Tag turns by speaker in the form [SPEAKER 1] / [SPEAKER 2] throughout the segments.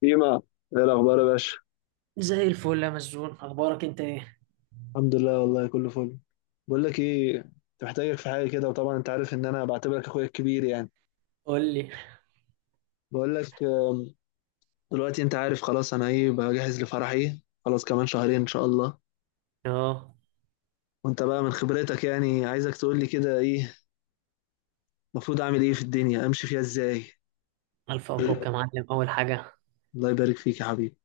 [SPEAKER 1] فيما ايه الاخبار يا باشا.
[SPEAKER 2] زي الفل يا مسجون، اخبارك انت ايه؟
[SPEAKER 1] الحمد لله، والله كله فل. بقول لك ايه، كنت محتاجك في حاجه كده، وطبعا انت عارف ان انا بعتبرك اخويا الكبير يعني.
[SPEAKER 2] قول لي.
[SPEAKER 1] بقول لك دلوقتي انت عارف خلاص انا ايه، بجهز لفرحي خلاص، كمان شهرين ان شاء الله.
[SPEAKER 2] اه،
[SPEAKER 1] وانت بقى من خبرتك يعني عايزك تقول لي كده، ايه المفروض اعمل؟ ايه في الدنيا؟ امشي فيها ازاي؟
[SPEAKER 2] الف مبروك يا معلم. اول حاجه،
[SPEAKER 1] الله يبارك فيك يا حبيبي.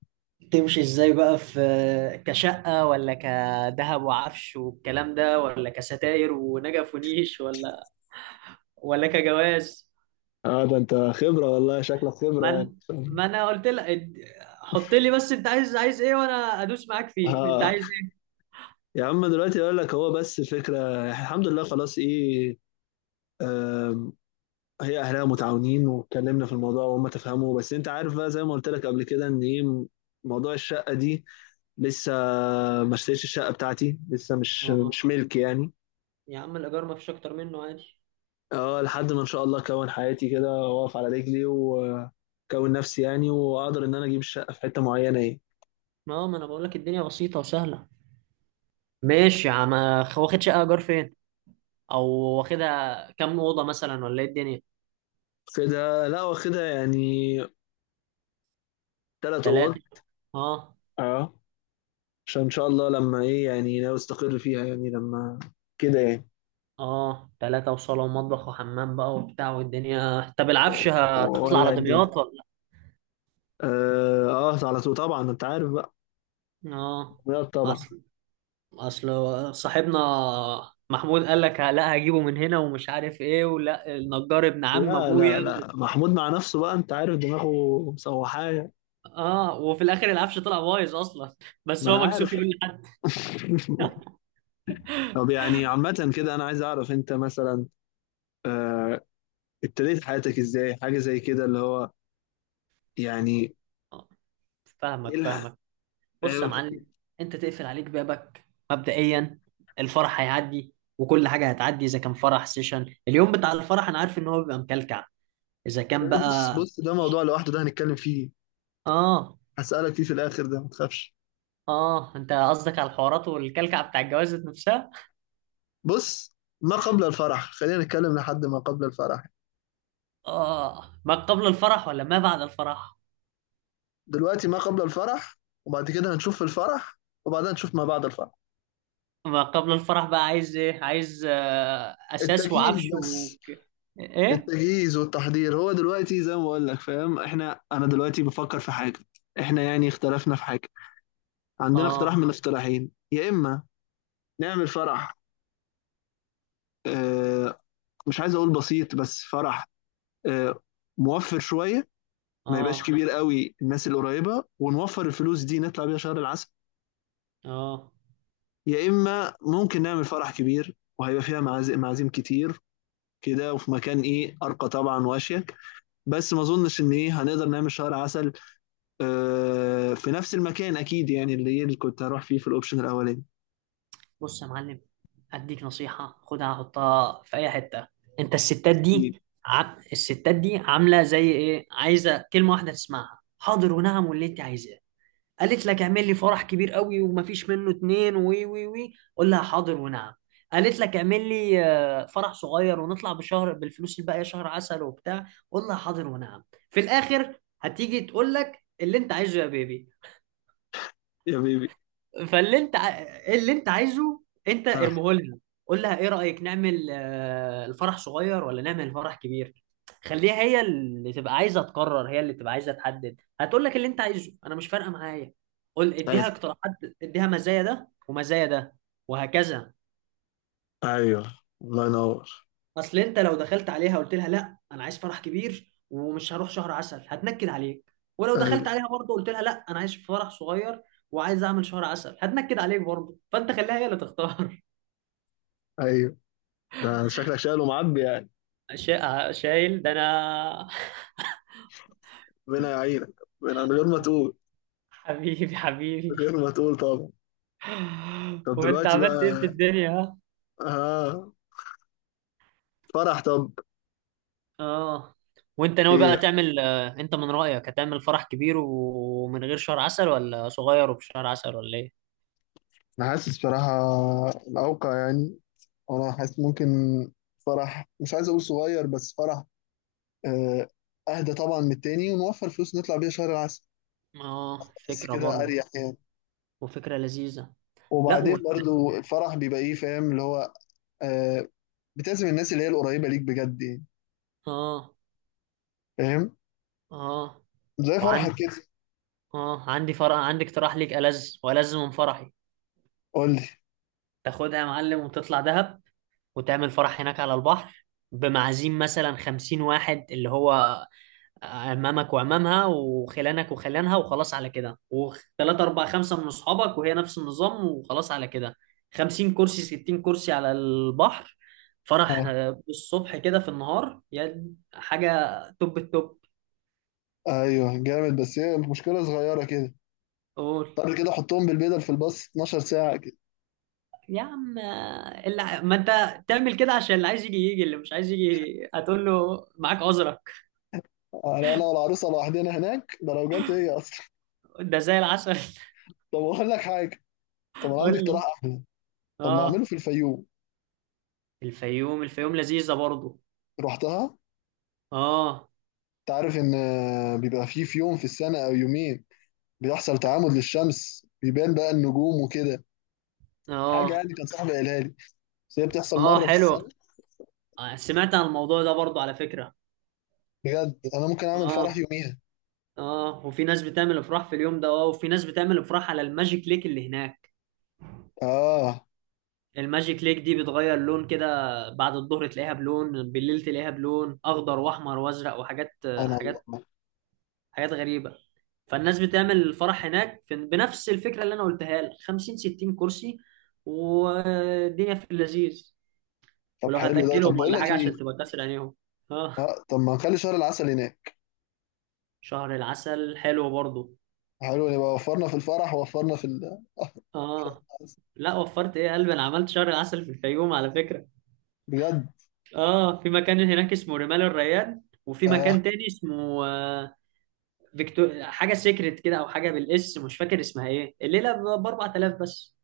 [SPEAKER 2] تمشي ازاي بقى؟ في كشقه، ولا كذهب وعفش والكلام ده، ولا كستاير ونجف ونيش، ولا كجواز؟
[SPEAKER 1] اه ده انت خبرة والله، شكلك خبرة يعني.
[SPEAKER 2] من، ما انا قلت لك حط لي بس انت عايز، عايز ايه، وانا ادوس معاك فيه. انت
[SPEAKER 1] اه
[SPEAKER 2] عايز ايه؟
[SPEAKER 1] يا عم، دلوقتي اقول لك، هو بس فكره، الحمد لله خلاص. ايه آه، هي اهلها متعاونين، واتكلمنا في الموضوع وهم تفهموا، بس انت عارف بقى زي ما قلت لك قبل كده ان ايه، موضوع الشقه دي لسه، ما اشتريتش الشقه بتاعتي لسه، مش
[SPEAKER 2] اه،
[SPEAKER 1] مش ملك يعني.
[SPEAKER 2] يا عم الايجار ما فيش اكتر منه، عادي.
[SPEAKER 1] اه، لحد ما ان شاء الله اكون حياتي كده واقف على رجلي، واكون نفسي يعني، واقدر ان انا اجيب الشقه في حته معينه، ايه
[SPEAKER 2] ما هو ما انا بقول لك الدنيا بسيطه وسهله. ماشي يا عم، واخد شقه ايجار فين؟ او واخدها كام اوضه مثلا، ولا ايه الدنيا؟
[SPEAKER 1] كده. لا واخدها يعني ثلاث اوض.
[SPEAKER 2] ثلاثه، اه.
[SPEAKER 1] اه عشان ان شاء الله لما ايه يعني، ناوي استقر فيها يعني، لما كده يعني.
[SPEAKER 2] اه، ثلاثه وصاله ومطبخ وحمام بقى وبتاع والدنيا، طب العفش هتطلع
[SPEAKER 1] ولا
[SPEAKER 2] على
[SPEAKER 1] الدنيا.
[SPEAKER 2] دمياط ولا؟
[SPEAKER 1] اه على طول طبعا انت عارف.
[SPEAKER 2] اه.
[SPEAKER 1] لا طبعا.
[SPEAKER 2] اصل اصل صاحبنا محمود قال لك لا هجيبه من هنا ومش عارف ايه، ولا النجار ابن عم
[SPEAKER 1] لا
[SPEAKER 2] ابويا.
[SPEAKER 1] لا لا محمود مع نفسه بقى، انت عارف دماغه مسوحاه.
[SPEAKER 2] اه، وفي الاخر العفش طلع بايظ اصلا بس
[SPEAKER 1] ما انا
[SPEAKER 2] هو مكسوف
[SPEAKER 1] عارف.
[SPEAKER 2] يقول لحد.
[SPEAKER 1] طب يعني عامة كده، انا عايز اعرف انت مثلا آه، ابتديت حياتك ازاي؟ حاجة زي كده اللي هو يعني. ايه
[SPEAKER 2] فاهمك
[SPEAKER 1] لا.
[SPEAKER 2] فاهمك بص يا
[SPEAKER 1] لا،
[SPEAKER 2] معلم، انت تقفل عليك بابك مبدئيا. الفرح هيعدي وكل حاجه هتعدي. اذا كان فرح سيشن، اليوم بتاع الفرح انا عارف ان هو بيبقى مكلكع. اذا كان
[SPEAKER 1] بص
[SPEAKER 2] بقى،
[SPEAKER 1] ده موضوع لوحده، ده هنتكلم فيه.
[SPEAKER 2] اه.
[SPEAKER 1] هسألك فيه في الاخر، ده ما تخافش.
[SPEAKER 2] اه، انت قصدك على الحوارات والكلكع بتاع الجواز نفسها.
[SPEAKER 1] بص، ما قبل الفرح خلينا نتكلم، لحد ما قبل الفرح.
[SPEAKER 2] اه، ما قبل الفرح ولا ما بعد الفرح؟
[SPEAKER 1] دلوقتي ما قبل الفرح، وبعد كده هنشوف الفرح، وبعدين نشوف ما بعد الفرح.
[SPEAKER 2] ما قبل الفرح بقى، عايز ايه؟ عايز اساس
[SPEAKER 1] التجهيز
[SPEAKER 2] وعفش
[SPEAKER 1] بس.
[SPEAKER 2] ايه؟
[SPEAKER 1] التجهيز والتحضير، هو دلوقتي زي ما بقول لك، فاهم احنا، انا دلوقتي بفكر في حاجه، احنا يعني اختلفنا في حاجه. عندنا اقتراح
[SPEAKER 2] اه،
[SPEAKER 1] من الاقتراحين: يا اما نعمل فرح، اه، مش عايز اقول بسيط، بس فرح، اه، موفر شويه، ما يبقاش
[SPEAKER 2] اه،
[SPEAKER 1] كبير قوي، الناس القريبه، ونوفر الفلوس دي نطلع بيها شهر العسل.
[SPEAKER 2] اه.
[SPEAKER 1] يا اما ممكن نعمل فرح كبير، وهيبقى فيها معازم معازيم كتير كده، وفي مكان ايه، ارقى طبعا واشيك، بس ما اظنش ان ايه هنقدر نعمل شهر عسل في نفس المكان اكيد يعني، اللي كنت هروح فيه في الاوبشن الاولاني.
[SPEAKER 2] بص يا معلم، اديك نصيحه خدها حطها في اي حته. انت الستات
[SPEAKER 1] اكيد.
[SPEAKER 2] دي الستات دي عامله زي ايه؟ عايزه كلمه واحده تسمعها: حاضر ونعم واللي انت عايزاه. قالت لك اعمل لي فرح كبير قوي ومفيش منه اتنين، وي وي وي، قول لها حاضر ونعم. قالت لك اعمل لي، فرح صغير ونطلع بشهر بالفلوس الباقيه شهر عسل وبتاع، قول لها حاضر ونعم. في الاخر هتيجي تقول لك اللي انت عايزه يا بيبي.
[SPEAKER 1] يا بيبي.
[SPEAKER 2] فاللي انت ع- اللي انت عايزه انت
[SPEAKER 1] اه
[SPEAKER 2] ارميه لها. قول لها ايه رأيك، نعمل الفرح صغير ولا نعمل الفرح كبير؟ خليها هي اللي تبقى عايزة تقرر، هي اللي تبقى عايزة تحدد. هتقول لك اللي انت عايزه، انا مش فارقة معايا. قول، اديها
[SPEAKER 1] ساعتها.
[SPEAKER 2] اقتراحات، اديها مزايا ده ومزايا ده، وهكذا.
[SPEAKER 1] ايوه. الله ينور.
[SPEAKER 2] اصل انت لو دخلت عليها قلت لها لا انا عايز فرح كبير ومش هروح شهر عسل، هتنكد عليك. ولو
[SPEAKER 1] ايوه.
[SPEAKER 2] دخلت عليها برضه قلت لها لا انا عايز فرح صغير وعايز اعمل شهر عسل، هتنكد عليك برضه. فانت خليها هي اللي تختار.
[SPEAKER 1] ايوه ده شكلك شايل ومعبي يعني.
[SPEAKER 2] شايل ده انا.
[SPEAKER 1] ربنا يعينك. من غير ما تقول.
[SPEAKER 2] حبيبي
[SPEAKER 1] من
[SPEAKER 2] حبيبي
[SPEAKER 1] غير ما تقول طبعا. طب
[SPEAKER 2] وانت
[SPEAKER 1] دلوقتي
[SPEAKER 2] عملت ايه في
[SPEAKER 1] بقى.
[SPEAKER 2] الدنيا، ها؟
[SPEAKER 1] اه. فرح. طب.
[SPEAKER 2] اه. وانت ناوي
[SPEAKER 1] ايه
[SPEAKER 2] بقى
[SPEAKER 1] ده؟
[SPEAKER 2] تعمل، انت من رأيك هتعمل فرح كبير ومن غير شهر عسل، ولا صغير وبشهر عسل، ولا ايه؟
[SPEAKER 1] انا حاسس صراحة الاوقع يعني، انا حاسس ممكن فرح، مش عايز اقول صغير، بس فرح آه، اهدى طبعا من التاني، ونوفر فلوس نطلع بيها شهر العسل.
[SPEAKER 2] اه،
[SPEAKER 1] بس
[SPEAKER 2] فكرة
[SPEAKER 1] كده
[SPEAKER 2] برضه.
[SPEAKER 1] اريح يعني.
[SPEAKER 2] وفكرة لذيذة. لا
[SPEAKER 1] وبعدين برضو الفرح بيبقى ايه، فاهم اللي هو، آه، بتعزم الناس اللي هي القريبة ليك بجد يعني،
[SPEAKER 2] اه،
[SPEAKER 1] فاهم؟
[SPEAKER 2] اه.
[SPEAKER 1] زي فرحك
[SPEAKER 2] وعندي،
[SPEAKER 1] كده.
[SPEAKER 2] اه، عندي فرح، عندي اقتراح ليك ألذ وألذ من فرحي.
[SPEAKER 1] قول لي.
[SPEAKER 2] تاخدها يا معلم وتطلع دهب، وتعمل فرح هناك على البحر، بمعازيم مثلا خمسين واحد، اللي هو عمامك وعمامها وخلانك وخلانها وخلاص على كده، وثلاثة أربعة خمسة من أصحابك، وهي نفس النظام وخلاص على كده. خمسين كرسي ستين كرسي على البحر. فرح،
[SPEAKER 1] اه.
[SPEAKER 2] الصبح كده في النهار، يعني حاجة توب التوب.
[SPEAKER 1] ايوه جامد، بس هي المشكلة صغيرة كده.
[SPEAKER 2] قول
[SPEAKER 1] طب كده حطهم بالبدل في الباص 12 ساعة كده،
[SPEAKER 2] يا عم، ما انت تعمل كده عشان اللي عايز يجي يجي، اللي مش عايز يجي هتقول له معاك عذرك.
[SPEAKER 1] على انا والعروسة لوحدنا هناك، ده لو جت هي اصلا.
[SPEAKER 2] ده زي العسل.
[SPEAKER 1] طب اقول لك حاجة، طب انا
[SPEAKER 2] قول
[SPEAKER 1] عندي
[SPEAKER 2] لي.
[SPEAKER 1] اقتراح احلى. طب ما اعمله
[SPEAKER 2] اه،
[SPEAKER 1] في الفيوم.
[SPEAKER 2] الفيوم، الفيوم لذيذة برضو.
[SPEAKER 1] رحتها؟
[SPEAKER 2] اه،
[SPEAKER 1] انت عارف ان بيبقى فيه في يوم في السنة او يومين بيحصل تعامد للشمس، بيبان بقى النجوم وكده، حاجة
[SPEAKER 2] اه،
[SPEAKER 1] يعني كان صاحبي قالها لي، بس هي بتحصل
[SPEAKER 2] اه،
[SPEAKER 1] مرة في
[SPEAKER 2] حلو.
[SPEAKER 1] السنة.
[SPEAKER 2] سمعت عن الموضوع ده برضو على فكرة.
[SPEAKER 1] بجد أنا ممكن أعمل فرح
[SPEAKER 2] اه،
[SPEAKER 1] يوميها.
[SPEAKER 2] اه، وفي ناس بتعمل افراح في اليوم ده. اه، وفي ناس بتعمل افراح على الماجيك ليك اللي هناك.
[SPEAKER 1] آه.
[SPEAKER 2] الماجيك ليك دي بتغير لون كده. بعد الظهر تلاقيها بلون، بالليل تلاقيها بلون اخضر واحمر وازرق وحاجات،
[SPEAKER 1] سبحان الله.
[SPEAKER 2] حاجات، حاجات غريبة. فالناس بتعمل الفرح هناك في بنفس الفكرة اللي انا قلتها لك، 50 60 كرسي، والدنيا في اللذيذ.
[SPEAKER 1] طب
[SPEAKER 2] ولو
[SPEAKER 1] حلو ده،
[SPEAKER 2] هتاكلهم
[SPEAKER 1] طب بقول
[SPEAKER 2] ولا
[SPEAKER 1] لك
[SPEAKER 2] حاجة
[SPEAKER 1] إيه،
[SPEAKER 2] عشان تبقى كاسر عينيهم. اه،
[SPEAKER 1] آه، طب ما نخلي شهر العسل هناك.
[SPEAKER 2] شهر العسل حلو برضو.
[SPEAKER 1] حلو، نبقى وفرنا في الفرح، ووفرنا في ال شهر
[SPEAKER 2] اه،
[SPEAKER 1] العسل.
[SPEAKER 2] لا وفرت ايه يا قلبي، انا عملت شهر عسل في الفيوم على فكره.
[SPEAKER 1] بجد.
[SPEAKER 2] اه، في مكان هناك اسمه رمال الريان، وفي
[SPEAKER 1] آه.
[SPEAKER 2] مكان تاني اسمه، فيكتور حاجه سيكريت كده، او حاجه بالاس مش فاكر اسمها ايه، الليله ب 4000 بس.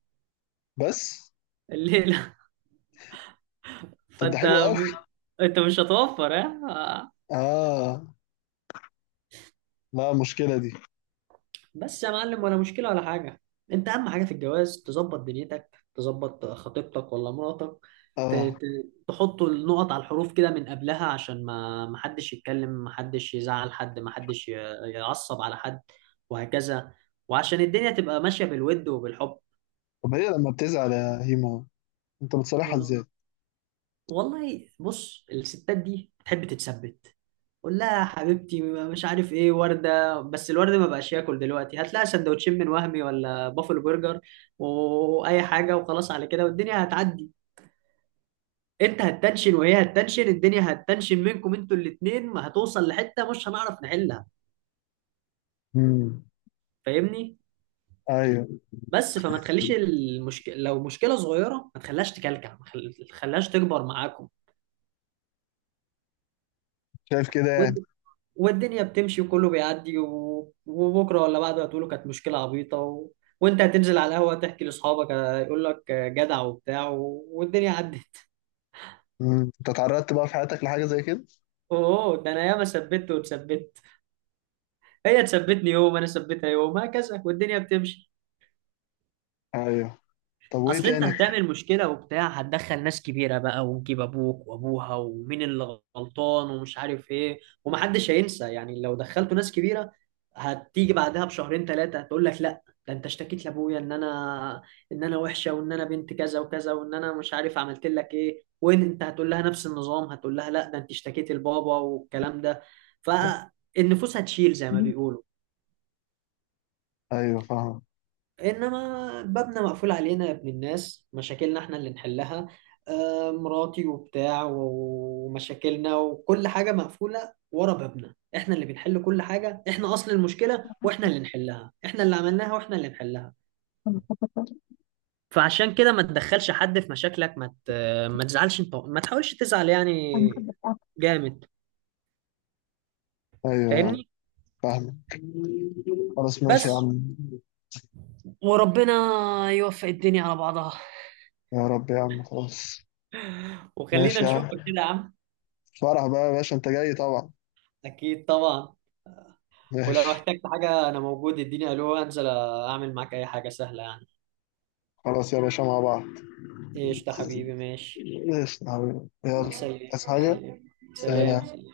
[SPEAKER 1] بس.
[SPEAKER 2] الليله.
[SPEAKER 1] طب ده
[SPEAKER 2] فانت،
[SPEAKER 1] حلو أوي.
[SPEAKER 2] انت مش هتوفر. اه.
[SPEAKER 1] آه. لا المشكلة دي.
[SPEAKER 2] بس يا معلم، ولا مشكلة ولا حاجة. انت اهم حاجة في الجواز تظبط دنيتك، تظبط خطيبتك ولا مراتك.
[SPEAKER 1] آه.
[SPEAKER 2] تحط النقط على الحروف كده من قبلها، عشان ما محدش يتكلم، محدش يزعل حد، محدش يعصب على حد، وهكذا. وعشان الدنيا تبقى ماشية بالود وبالحب.
[SPEAKER 1] طب هي لما بتزعل يا هيما، أنت بتصالحها
[SPEAKER 2] اه.
[SPEAKER 1] إزاي؟
[SPEAKER 2] والله بص، الستات دي بتحب تتثبت. قول لها يا حبيبتي، مش عارف ايه ورده، بس الورده ما بقاش ياكل دلوقتي، هات لها سندوتشين من وهمي ولا بافل برجر واي حاجه، وخلاص على كده والدنيا هتعدي. انت هتتنشن وهي هتتنشن، الدنيا هتتنشن منكم انتوا الاتنين، هتوصل لحته مش هنعرف نحلها.
[SPEAKER 1] امم.
[SPEAKER 2] فاهمني؟
[SPEAKER 1] أيوه.
[SPEAKER 2] بس فما تخليش المشكله، لو مشكله صغيره ما تخليهاش تكلكع، ما تخليهاش تكبر معاكم.
[SPEAKER 1] شايف كده يعني.
[SPEAKER 2] والدنيا بتمشي وكله بيعدي، وبكره ولا بعده هتقولوا كانت مشكله عبيطه وانت هتنزل على القهوه تحكي لاصحابك، يقول لك، جدع وبتاع والدنيا عدت.
[SPEAKER 1] امم. أنت اتعرضت بقى في حياتك لحاجة زي كده؟
[SPEAKER 2] اوه، ده انا ياما ثبت واتثبت. هي تثبتني يوم، انا ثبتها يوم، هكذا والدنيا بتمشي.
[SPEAKER 1] أيوه. طب وإيه
[SPEAKER 2] اصل انت
[SPEAKER 1] تاني؟
[SPEAKER 2] هتعمل مشكله وبتاع، هتدخل ناس كبيره بقى، ونجيب ابوك وابوها، ومين اللي غلطان ومش عارف ايه، ومحدش هينسى. يعني لو دخلتوا ناس كبيره، هتيجي بعدها بشهرين ثلاثه هتقول لك لا، ده انت اشتكيت لابويا ان انا وحشه، وان انا بنت كذا وكذا، وان انا مش عارف عملت لك ايه. وان انت هتقول لها نفس النظام، هتقول لها لا ده انت اشتكيت لبابا والكلام ده. فالنفوس هتشيل زي ما بيقولوا.
[SPEAKER 1] أيوه فاهم.
[SPEAKER 2] انما بابنا مقفول علينا يا ابن الناس، مشاكلنا احنا اللي نحلها. مراتي وبتاع ومشاكلنا وكل حاجة مقفولة ورا بابنا، احنا اللي بنحل كل حاجة. احنا اصل المشكلة واحنا اللي نحلها، احنا اللي عملناها واحنا اللي نحلها. فعشان كده ما تدخلش حد في مشاكلك. ما تزعلش انت، ما تحاولش تزعل يعني. جامد.
[SPEAKER 1] أيوه
[SPEAKER 2] فاهمني؟
[SPEAKER 1] فاهمك. خلاص ماشي يا
[SPEAKER 2] بس،
[SPEAKER 1] عم.
[SPEAKER 2] وربنا يوفق الدنيا على بعضها.
[SPEAKER 1] يا رب يا عم، خلاص.
[SPEAKER 2] وخلينا
[SPEAKER 1] ماشي يا
[SPEAKER 2] نشوفك
[SPEAKER 1] عم.
[SPEAKER 2] كده يا عم.
[SPEAKER 1] فرح بقى يا باشا، انت جاي طبعا.
[SPEAKER 2] اكيد طبعا. ولو
[SPEAKER 1] ماشي.
[SPEAKER 2] احتجت حاجة أنا موجود، اديني ألو أنزل أعمل معاك أي حاجة سهلة يعني.
[SPEAKER 1] خلاص يا باشا، مع بعض.
[SPEAKER 2] قشطة حبيبي، ماشي.
[SPEAKER 1] ماشي يا حبيبي،
[SPEAKER 2] سلام.
[SPEAKER 1] يلا. عايز حاجة؟
[SPEAKER 2] سلام. سلام،
[SPEAKER 1] سلام.
[SPEAKER 2] سلام.